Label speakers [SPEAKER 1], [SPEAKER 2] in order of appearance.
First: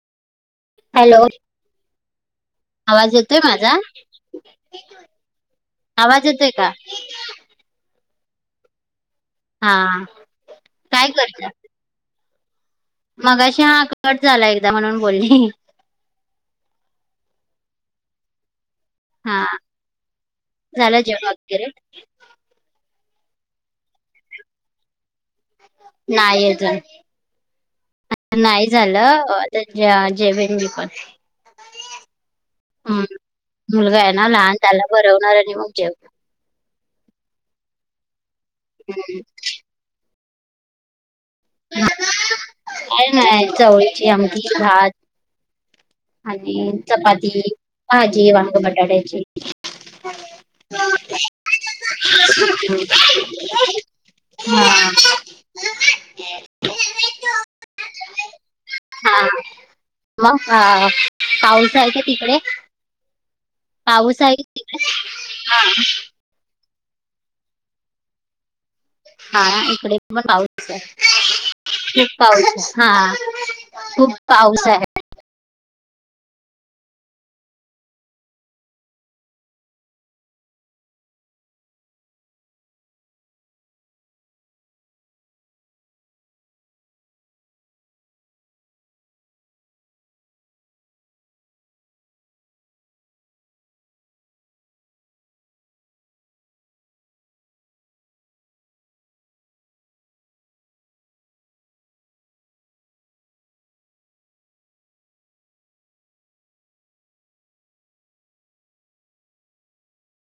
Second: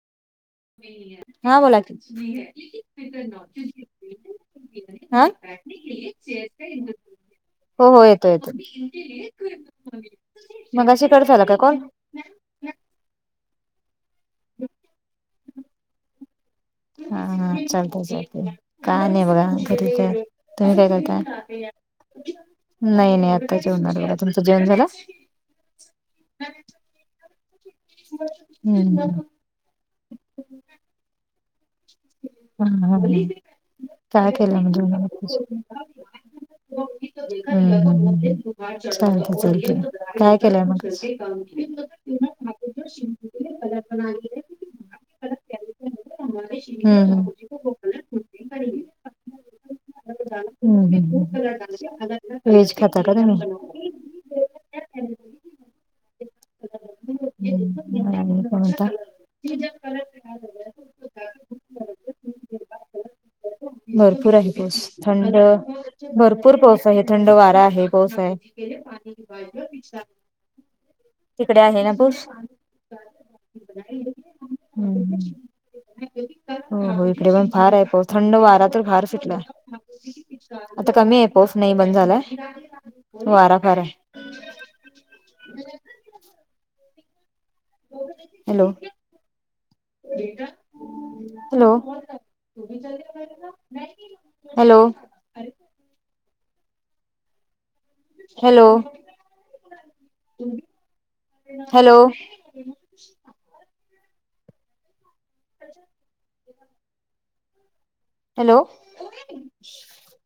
[SPEAKER 1] Hello
[SPEAKER 2] हा, बोला की.
[SPEAKER 1] आवाज येतोय माझा
[SPEAKER 2] हा,
[SPEAKER 1] आवाज येतोय का
[SPEAKER 2] हो हो, येतो येतो.
[SPEAKER 1] हा
[SPEAKER 2] [inaudible] मगाशी
[SPEAKER 1] काय
[SPEAKER 2] कट झाला
[SPEAKER 1] करता
[SPEAKER 2] का कॉल?
[SPEAKER 1] मगाशी हाअ कट झाला एकदा म्हणून बोलली.
[SPEAKER 2] हा हा चालते चालते. काय नाई
[SPEAKER 1] हा
[SPEAKER 2] बघा [inaudible] ठीकाय, तुमी काय
[SPEAKER 1] झालं जेवण वगैरे
[SPEAKER 2] करताय? नाही नाही, आत्ता जेवणार बगा, तुमचं जेवण झालं?
[SPEAKER 1] नायी अजून, अत्तन-नाही
[SPEAKER 2] हम्म हम्म.
[SPEAKER 1] झालं त्या-ज्या -जेवेन मीप
[SPEAKER 2] हा हा हा!
[SPEAKER 1] आहे ना
[SPEAKER 2] काय
[SPEAKER 1] लहान
[SPEAKER 2] केलं म
[SPEAKER 1] त्याला
[SPEAKER 2] तुम्ही?
[SPEAKER 1] भरवणार आणि मग जेव
[SPEAKER 2] [inaudible] काय केलय मगशी
[SPEAKER 1] काय नाय, चवळीची आमटी भात आनि चपाती भाजी वांग बटाट्याची.
[SPEAKER 2] [inaudible] व्हेज खाता का तुम्ही?
[SPEAKER 1] हा. [inaudible]
[SPEAKER 2] [unintelligible] कोणता
[SPEAKER 1] महा [inaudible] पाऊस आहे का तिकडे?
[SPEAKER 2] भरपूर आहे पऊस. थंड भरपूर पाऊस बय थंड वारा आहे, पाऊस आहे.
[SPEAKER 1] हा इकडे पण पाऊच आहे.
[SPEAKER 2] तिकडे
[SPEAKER 1] खुप पाऊसए. हा. खूप पाऊस आहे.
[SPEAKER 2] हम्म्. हं हं, इकडे पण फाराय पाऊस. थंड वारा तर फार सुटला. आता कमीए पाऊस, नाही बंद झालाय, वारा फार आहे. Hello [unintelligible] hello hello hello hello आजा हॅलो